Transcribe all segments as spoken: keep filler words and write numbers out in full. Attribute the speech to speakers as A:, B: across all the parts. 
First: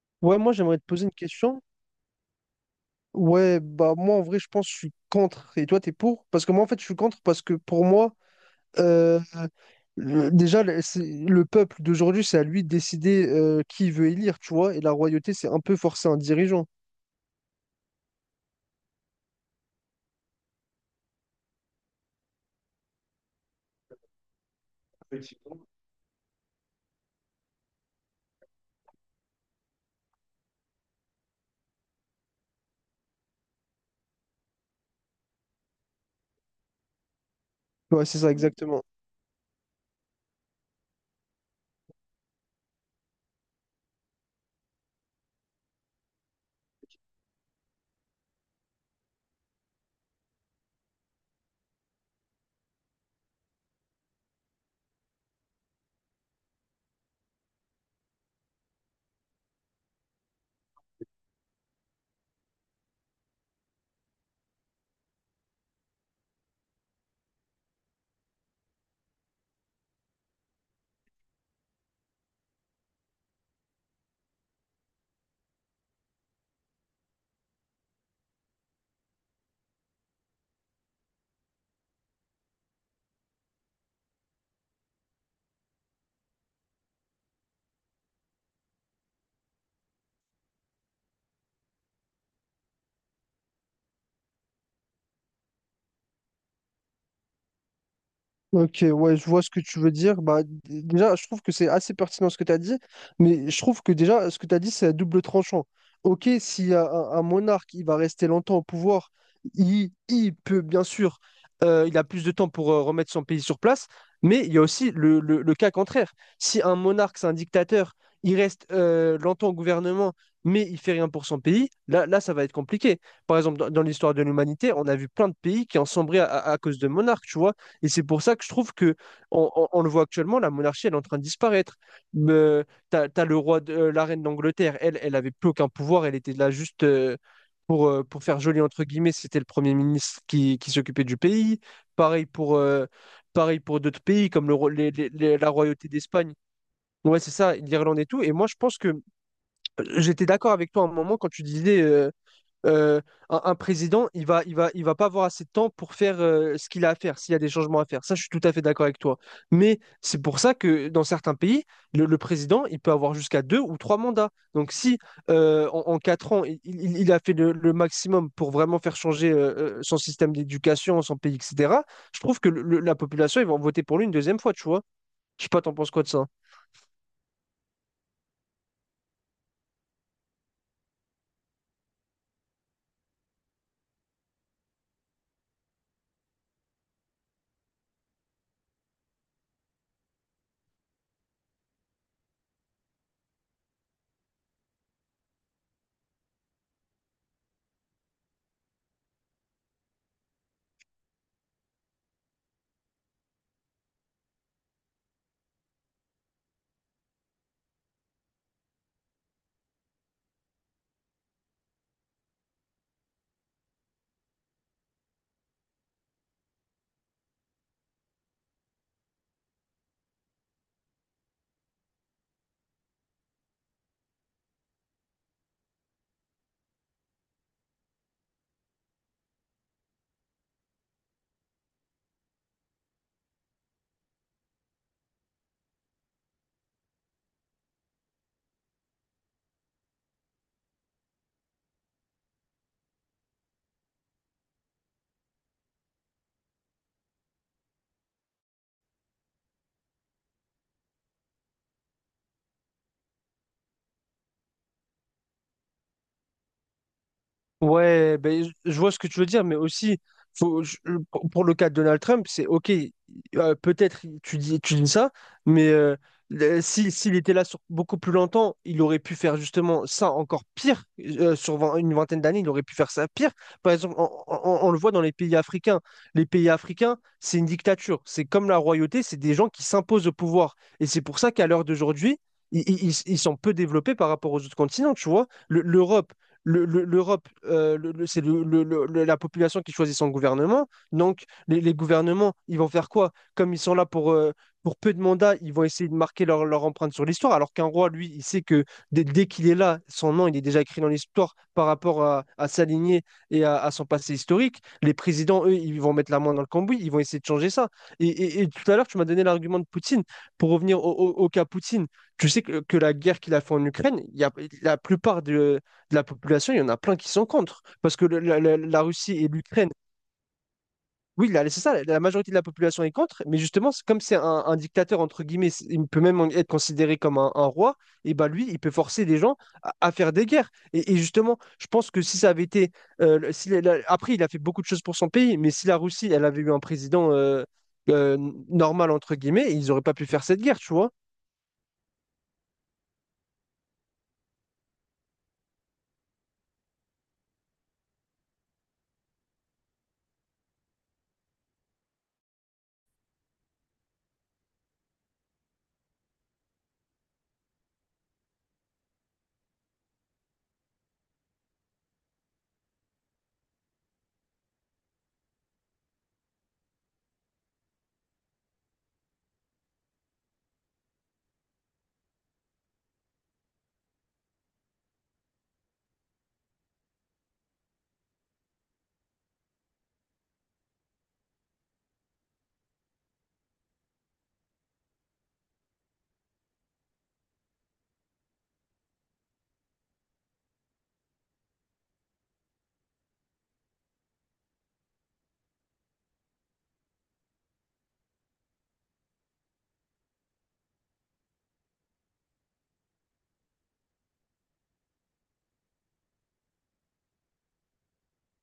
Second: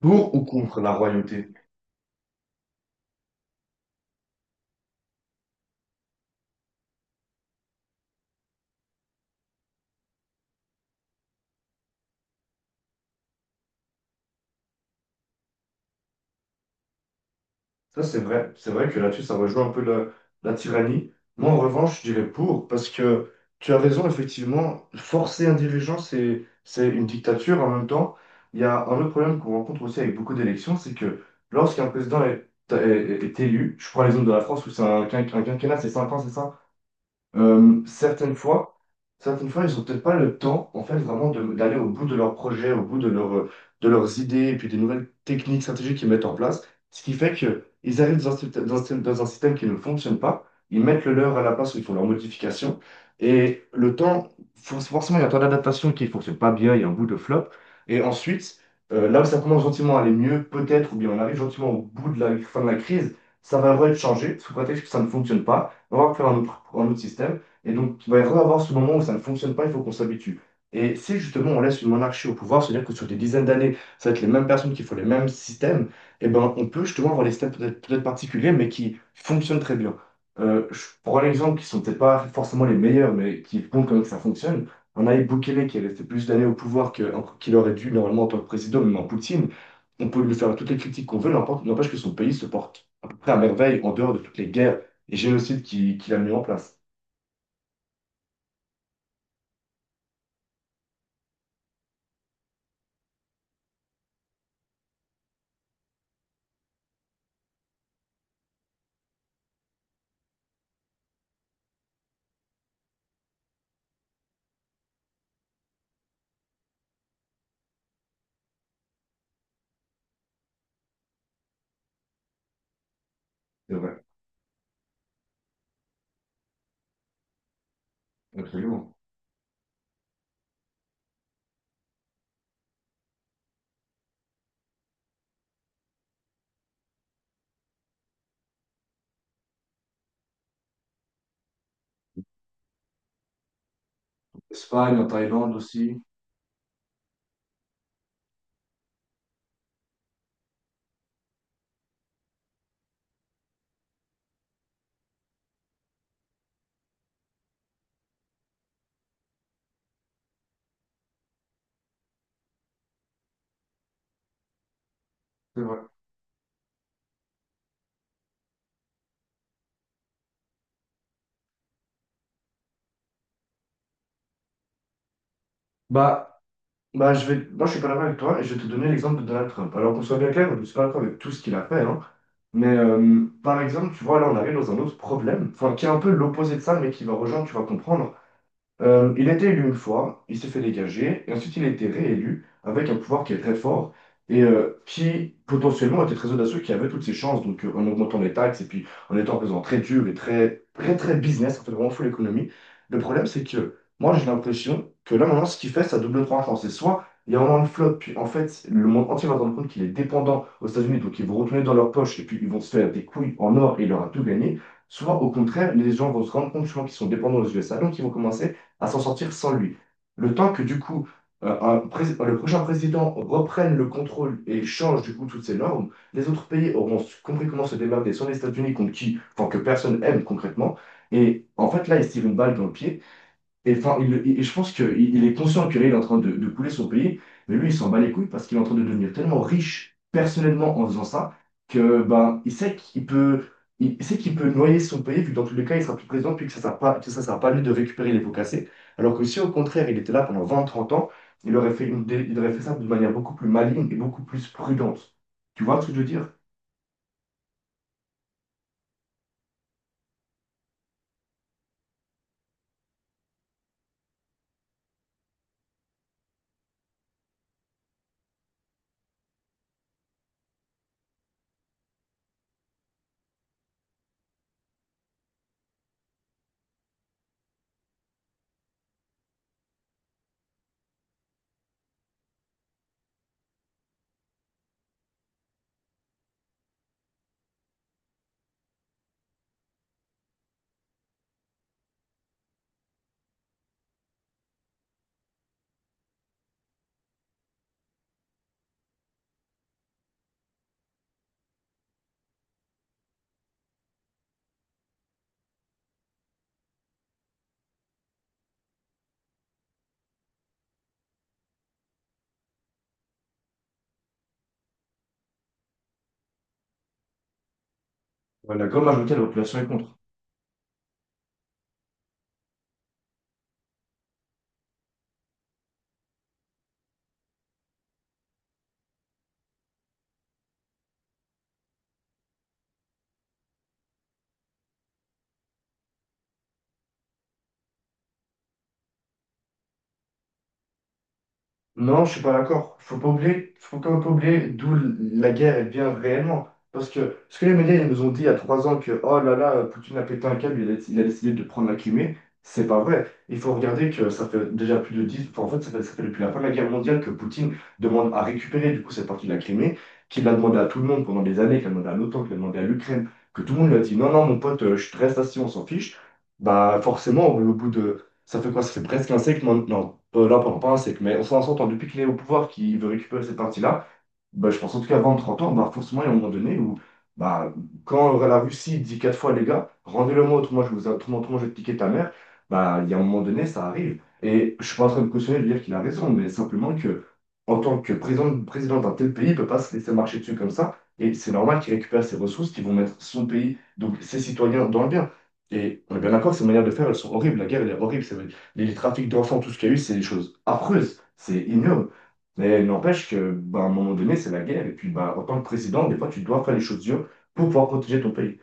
A: Pour
B: Ouais,
A: ou
B: moi j'aimerais
A: contre
B: te
A: la
B: poser une
A: royauté.
B: question. Ouais, bah moi en vrai je pense que je suis contre et toi t'es pour. Parce que moi en fait je suis contre parce que pour moi, euh, le- déjà le c'est- le peuple d'aujourd'hui c'est à lui de décider euh, qui il veut élire, tu vois, et la royauté c'est un peu forcer un dirigeant.
A: Ça, c'est vrai. C'est vrai que là-dessus, ça rejoint un peu la, la tyrannie. Moi, en revanche, je dirais pour, parce que tu as raison, effectivement, forcer un dirigeant, c'est, c'est une dictature. En même temps, il y a un autre problème qu'on rencontre aussi avec beaucoup d'élections, c'est que lorsqu'un président est, est- est élu, je prends l'exemple de la France où c'est un, quin- un quinquennat, c'est cinq ans, c'est ça? Euh,
B: Ouais, c'est ça
A: certaines fois,
B: exactement.
A: certaines fois, ils n'ont peut-être pas le temps, en fait, vraiment de- d'aller au bout de leurs projets, au bout de, leur- de leurs idées, et puis des nouvelles techniques, stratégies qu'ils mettent en place. Ce qui fait qu'ils arrivent dans un, syst- dans un système dans un système qui ne fonctionne pas, ils mettent le leur à la place où ils font leurs modifications. Et le temps, for- forcément, il y a un temps d'adaptation qui ne fonctionne pas bien, il y a un bout de flop. Et ensuite, euh, là où ça commence gentiment à aller mieux, peut-être, ou bien on arrive gentiment au bout de la fin de la crise, ça va vraiment être changé, sous prétexte que ça ne fonctionne pas. On va faire un autre, un autre système. Et donc, il va y avoir ce moment où ça ne fonctionne pas, il faut qu'on s'habitue. Et si justement on laisse une monarchie au pouvoir, c'est-à-dire que sur des dizaines d'années, ça va être les mêmes personnes qui font les mêmes systèmes, eh ben, on peut justement avoir des systèmes peut-être peut-être particuliers, mais qui fonctionnent très bien. Euh, je prends un exemple qui sont peut-être pas forcément les meilleurs, mais qui font quand même que ça fonctionne. On a Bukele qui est resté plus d'années au pouvoir que- qu'il aurait dû normalement en tant que président, même en Poutine. On peut lui faire toutes les critiques qu'on veut, n'importe- n'empêche que son pays se porte à peu près à merveille en dehors de toutes les guerres et j'ai le site qui, qui l'a mis en place.
B: Ok, ouais, je vois ce que tu veux dire. Bah, d- déjà, je trouve que c'est assez pertinent ce que tu as dit, mais je trouve que déjà, ce que tu as dit, c'est à double tranchant. Ok, si un, un monarque, il va rester longtemps au pouvoir, il, il peut, bien sûr, euh, il a plus de temps pour euh, remettre son pays sur place, mais il y a aussi le, le- le cas contraire. Si un monarque, c'est un dictateur, il reste euh, longtemps au gouvernement, mais il fait rien pour son pays, là, là, ça va être compliqué. Par exemple, dans,
A: C'est
B: dans
A: vrai,
B: l'histoire de l'humanité, on a vu plein de pays qui ont sombré à à- à cause de monarques, tu vois. Et c'est pour ça que je trouve
A: absolument.
B: que on, on- on le voit actuellement, la monarchie, elle est en train de disparaître. Mais, t'as, t'as le roi de, euh, la reine d'Angleterre, elle, elle avait plus aucun pouvoir, elle était là juste euh, pour, euh, pour faire joli entre guillemets, c'était le premier ministre qui, qui s'occupait du pays. Pareil pour, euh, pareil pour d'autres pays comme le, ro- les-
A: Espagne, en
B: les- les- la
A: Thaïlande
B: royauté
A: aussi,
B: d'Espagne. Ouais, c'est ça, l'Irlande et tout. Et moi, je pense que euh, j'étais d'accord avec toi à un moment quand tu disais euh, euh, un, un président, il va, il va, il va pas avoir assez de temps pour faire euh, ce qu'il a à faire, s'il y a des changements à faire. Ça, je suis tout à fait d'accord avec toi. Mais c'est pour ça que dans certains pays, le, le président, il peut avoir jusqu'à deux ou trois mandats. Donc si
A: c'est
B: euh,
A: vrai.
B: en, en quatre ans, il, il- il a fait le, le maximum pour vraiment faire changer euh, euh, son système d'éducation, son pays, et cetera, je trouve que le- le- la population, ils vont voter pour lui une deuxième fois, tu vois. Je sais pas, t'en penses quoi de ça?
A: Bah, bah je vais... Moi, je suis pas d'accord avec toi et je vais te donner l'exemple de Donald Trump. Alors qu'on soit bien clair, je ne suis pas d'accord avec tout ce qu'il a fait, hein. Mais euh, par exemple, tu vois, là, on arrive dans un autre problème, enfin, qui est un peu l'opposé de ça, mais qui va rejoindre, tu vas comprendre. Euh, il a été élu une fois, il s'est fait dégager, et ensuite il a été réélu avec un pouvoir qui est très fort et euh, qui potentiellement était très audacieux, qui avait toutes ses chances, donc euh, en augmentant les taxes et puis en étant présent très dur et très très très business, en fait vraiment full économie. Le problème c'est que moi j'ai l'impression que là maintenant ce qu'il fait, ça double tranchant. C'est soit il y a vraiment une flotte, puis en fait le monde entier va se rendre compte qu'il est dépendant aux États-Unis, donc ils vont retourner dans leur poche et puis ils vont se faire des couilles en or et il aura tout gagné. Soit au contraire, les gens vont se rendre compte justement qu'ils sont dépendants aux U S A, donc ils vont commencer à s'en sortir sans lui. Le temps que du coup euh, un pré- le prochain président reprenne le contrôle et change du coup toutes ces normes, les autres pays auront compris comment se démerder sans les États-Unis contre qui, enfin que personne aime concrètement. Et en fait là, ils se tirent une balle dans le pied. Et, enfin, il- il- je pense qu'il il est conscient que là, il est en train de, de couler son pays, mais lui, il s'en bat les couilles parce qu'il est en train de devenir tellement riche personnellement en faisant ça que ben, il sait qu'il peut, il sait qu'il peut noyer son pays, vu que dans tous les cas, il sera plus président, puis que ça ne sert pas, que ça sert pas à lui de récupérer les pots cassés. Alors que si au contraire, il était là pendant vingt trente ans, il aurait fait, une dé- il aurait fait ça de manière beaucoup plus maligne et beaucoup plus prudente. Tu vois ce que je veux dire?
B: Ouais, ben, je je vois ce que tu veux dire, mais aussi, faut, je- je- pour pour le cas de Donald Trump, c'est OK, euh, peut-être tu dis, tu dis ça, mais euh, le- si, s'il était là sur beaucoup plus longtemps, il aurait pu faire justement ça encore pire. euh, sur vingt- une vingtaine d'années, il aurait pu faire ça pire. Par exemple, on, on- on- on le voit dans les pays africains. Les pays africains, c'est une dictature. C'est comme la royauté, c'est des gens qui s'imposent au pouvoir. Et c'est pour ça qu'à l'heure d'aujourd'hui, i- Ils, ils sont peu développés par rapport aux autres continents, tu vois. Le- L'Europe, le- le- l'Europe, euh, le- le- c'est le- le- le- le- la population qui choisit son gouvernement. Donc, les, les gouvernements, ils vont faire quoi? Comme ils sont là pour, euh, pour peu de mandats, ils vont essayer de marquer leur, leur empreinte sur l'histoire. Alors qu'un roi, lui, il sait que dès, dès qu'il est là, son nom, il est déjà écrit dans l'histoire par rapport à, à sa lignée et à, à son passé historique. Les présidents, eux, ils vont mettre la main dans le cambouis, ils vont essayer de changer ça. Et, et- et tout à l'heure, tu m'as donné l'argument de Poutine. Pour revenir au, au- au cas Poutine, tu sais que, que la guerre qu'il a fait en Ukraine, il y a, la plupart de, de la population, il y en a plein qui sont contre. Parce que le- la,
A: Ouais,
B: la-
A: comme d'accord.
B: la Russie
A: Majorité de la
B: et
A: population est
B: l'Ukraine,
A: contre.
B: oui, là, c'est ça, la, la majorité de la population est contre, mais justement, c'est- comme c'est un, un dictateur, entre guillemets, c'est- il peut même être considéré comme un, un roi, et bah lui, il peut forcer les gens à, à faire des guerres. Et, et justement, je pense que si ça avait été. Euh, le- si la- la- après, il a fait beaucoup de choses pour son pays, mais si la Russie, elle avait eu un président euh, euh, normal, entre guillemets, ils n'auraient pas pu faire cette guerre, tu vois.
A: Non, je suis pas d'accord. Faut pas oublier, faut pas oublier d'où la guerre elle vient réellement. Parce que ce que les médias ils nous ont dit il y a trois ans que oh là là, Poutine a pété un câble, il a, il a décidé de prendre la Crimée, c'est pas vrai. Il faut regarder que ça fait déjà plus de dix, enfin, en fait, ça fait, ça fait depuis la fin de la guerre mondiale que Poutine demande à récupérer du coup cette partie de la Crimée, qu'il l'a demandé à tout le monde pendant des années, qu'il a demandé à l'O T A N, qu'il a demandé à l'Ukraine, que tout le monde lui a dit non, non, mon pote, euh, je te reste assis, on s'en fiche. Bah forcément, au bout de. Ça fait quoi? Ça fait presque un siècle maintenant. euh, là, pendant pas, c'est que, mais on s'en entend depuis qu'il est au pouvoir, qu'il veut récupérer cette partie-là, bah, je pense en tout cas avant trente ans, bah, forcément, il y a un moment donné où, bah, quand la Russie dit quatre fois, les gars, rendez-le-moi, autrement, je vous, autrement, autrement, je vais te piquer ta mère, bah, il y a un moment donné, ça arrive. Et je suis pas en train de cautionner de dire qu'il a raison, mais simplement que en tant que président, président d'un tel pays, il ne peut pas se laisser marcher dessus comme ça. Et c'est normal qu'il récupère ses ressources qu'ils vont mettre son pays, donc ses citoyens, dans le bien. Et on est bien d'accord, que ces manières de faire, elles sont horribles. La guerre, elle est horrible. C'est- Les, les trafics d'enfants, tout ce qu'il y a eu, c'est des choses affreuses. C'est ignoble. Mais il n'empêche que, bah, à un moment donné, c'est la guerre. Et puis, bah, en tant que président, des fois, tu dois faire les choses dures pour pouvoir protéger ton pays.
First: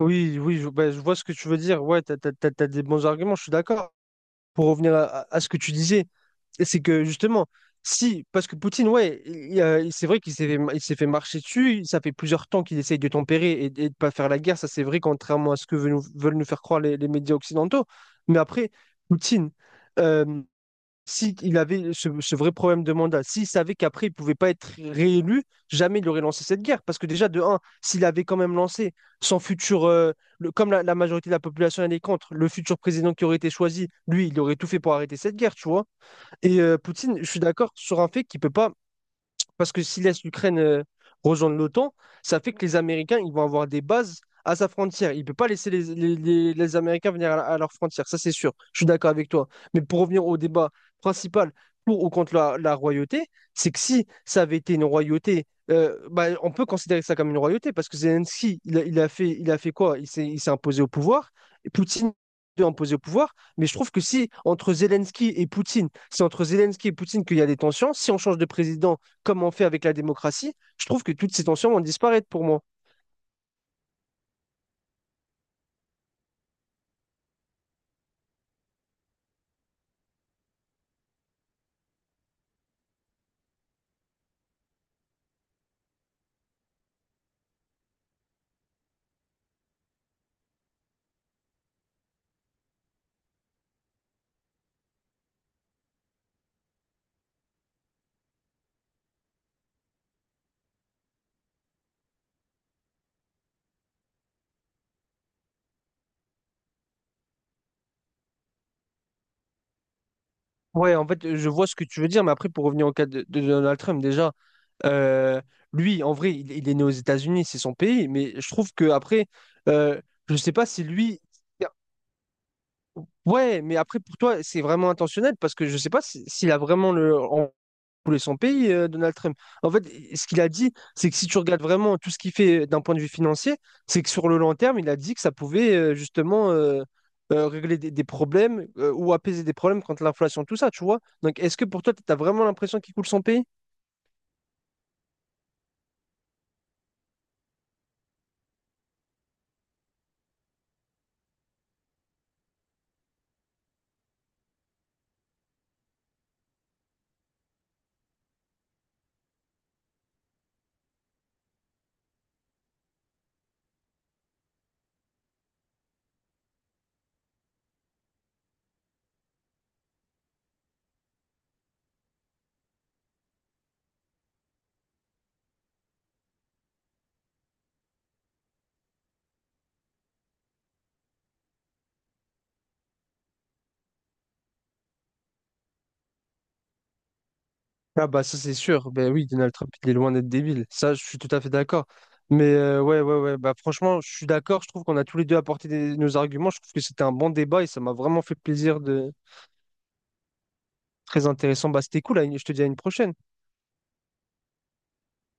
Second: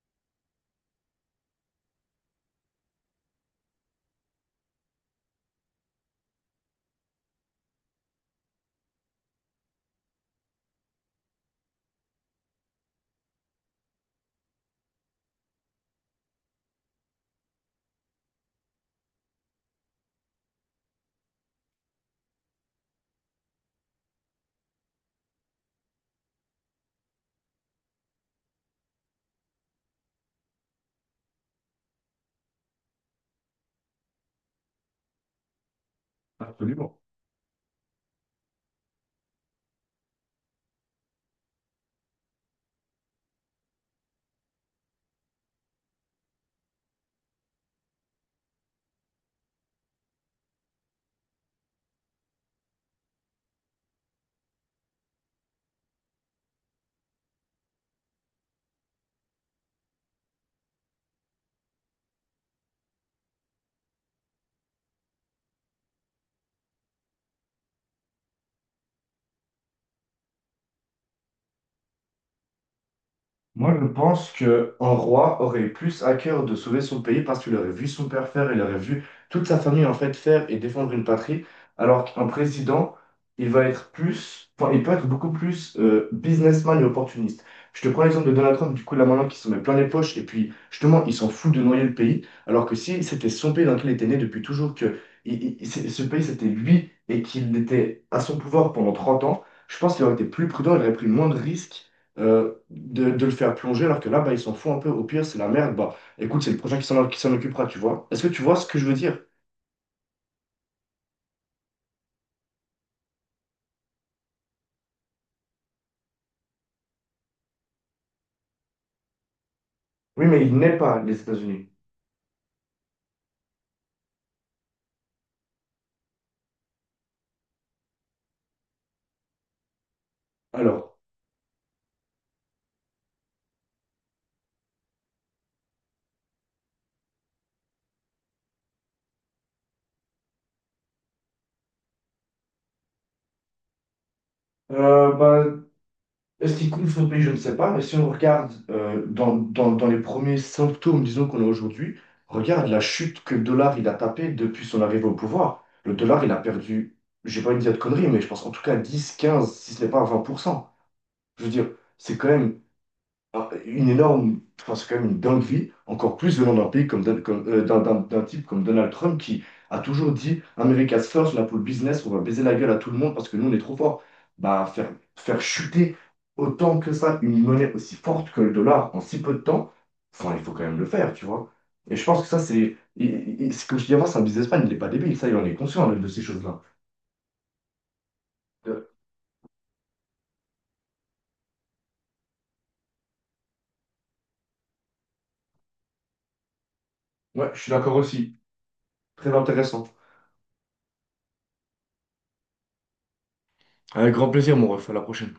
B: Oui, oui, je, bah, je vois ce que tu veux dire. Ouais, t'as, t'as- t'as- t'as des bons arguments, je suis d'accord. Pour revenir à, à- à ce que tu disais, c'est que justement, si, parce que Poutine, ouais, il- il a- il- c'est vrai qu'il s'est fait, il s'est fait marcher dessus, ça fait plusieurs temps qu'il essaye de tempérer et, et de ne pas faire la guerre, ça c'est vrai, contrairement à ce que veulent nous, veulent nous faire croire les, les médias occidentaux. Mais après, Poutine, euh, si il avait ce, ce vrai problème de mandat, s'il savait qu'après il pouvait pas être réélu, jamais il aurait lancé cette guerre. Parce que déjà, de un, s'il avait quand même lancé son futur, euh, le- comme la, la majorité de la population elle est contre, le futur président qui aurait été choisi, lui, il aurait tout fait pour arrêter cette guerre, tu vois. Et euh,
A: Absolument.
B: Poutine, je suis d'accord sur un fait qu'il peut pas parce que s'il laisse l'Ukraine euh, rejoindre l'OTAN, ça fait que les Américains, ils vont avoir des bases à sa frontière. Il ne peut pas laisser les, les- les- les Américains venir à, à leur frontière, ça c'est sûr. Je suis d'accord avec toi. Mais pour revenir au débat principal pour ou contre la, la royauté, c'est que si ça avait été une royauté, euh, bah, on peut considérer ça comme une royauté parce que Zelensky, il a, il a fait, il a fait quoi? Il s'est il s'est imposé au pouvoir. Et Poutine est imposé au pouvoir. Mais je trouve que si entre Zelensky et Poutine, c'est entre Zelensky et Poutine qu'il y a des tensions, si on change de président, comme on fait avec la démocratie, je trouve que toutes ces tensions vont disparaître pour moi.
A: Moi, je pense que un roi aurait plus à cœur de sauver son pays parce qu'il aurait vu son père faire, il aurait vu toute sa famille en fait faire et défendre une patrie, alors qu'un président, il va être plus, enfin, il peut être beaucoup plus euh, businessman et opportuniste. Je te prends l'exemple de Donald Trump, du coup, là maintenant, qui se met plein les poches et puis justement, il s'en fout de noyer le pays, alors que si c'était son pays dans lequel il était né depuis toujours, que il- il- c'est- ce pays c'était lui et qu'il était à son pouvoir pendant trente ans, je pense qu'il aurait été plus prudent, il aurait pris moins de risques euh, de, de le faire plonger, alors que là, bah, ils s'en foutent un peu. Au pire, c'est la merde. Bah, écoute, c'est le prochain qui s'en qui s'en occupera, tu vois. Est-ce que tu vois ce que je veux dire?
B: Ouais, en fait, je vois ce que tu veux dire, mais après, pour revenir au cas de, de Donald Trump, déjà, euh, lui, en vrai, il, il est né aux États-Unis, c'est son pays, mais je trouve que après, euh,
A: Oui,
B: je ne
A: mais
B: sais
A: il
B: pas
A: n'est
B: si
A: pas les
B: lui,
A: États-Unis.
B: ouais, mais après, pour toi, c'est vraiment intentionnel parce que je sais pas si- s'il a vraiment le... en- voulait son pays, euh, Donald Trump. En fait, ce qu'il a dit,
A: Alors,
B: c'est que si tu regardes vraiment tout ce qu'il fait euh, d'un point de vue financier, c'est que sur le long terme, il a dit que ça pouvait euh, justement euh, euh, régler des, des problèmes euh, ou apaiser des problèmes contre l'inflation, tout ça, tu vois. Donc, est-ce que pour toi, tu as vraiment l'impression qu'il coule son pays?
A: euh, bah, est-ce qu'il coule son pays? Je ne sais pas. Mais si on regarde euh, dans, dans, dans les premiers symptômes, disons, qu'on a aujourd'hui, regarde la chute que le dollar il a tapé depuis son arrivée au pouvoir. Le dollar, il a perdu, j'ai pas envie de dire de conneries, mais je pense en tout cas dix quinze si ce n'est pas vingt pour cent. Je veux dire, c'est quand même. Alors, une énorme, enfin, c'est quand même une dinguerie, encore plus venant d'un pays comme, Don- comme, euh, d'un d'un- d'un type comme Donald Trump qui a toujours dit America's first, là pour le business, on va baiser la gueule à tout le monde parce que nous on est trop fort. Bah, faire, faire chuter autant que ça une monnaie aussi forte que le dollar en si peu de temps, enfin, il faut quand même le faire, tu vois. Et je pense que ça, c'est, il- il- il- c'est comme je dis avant, c'est un businessman, il n'est pas débile, ça, il en est conscient de de ces choses-là.
B: Ah bah ça c'est
A: Euh,
B: sûr, ben oui, Donald Trump il est loin d'être débile, ça je suis tout à fait d'accord. Mais euh, ouais, ouais, ouais, bah franchement je suis d'accord, je trouve qu'on a tous les deux apporté des- nos arguments, je trouve que c'était un bon
A: Ouais, je
B: débat et
A: suis
B: ça m'a
A: d'accord
B: vraiment fait
A: aussi.
B: plaisir de...
A: Très intéressant.
B: Très intéressant, bah c'était cool, à une- je te dis à une prochaine.
A: Avec grand plaisir, mon ref, à la prochaine.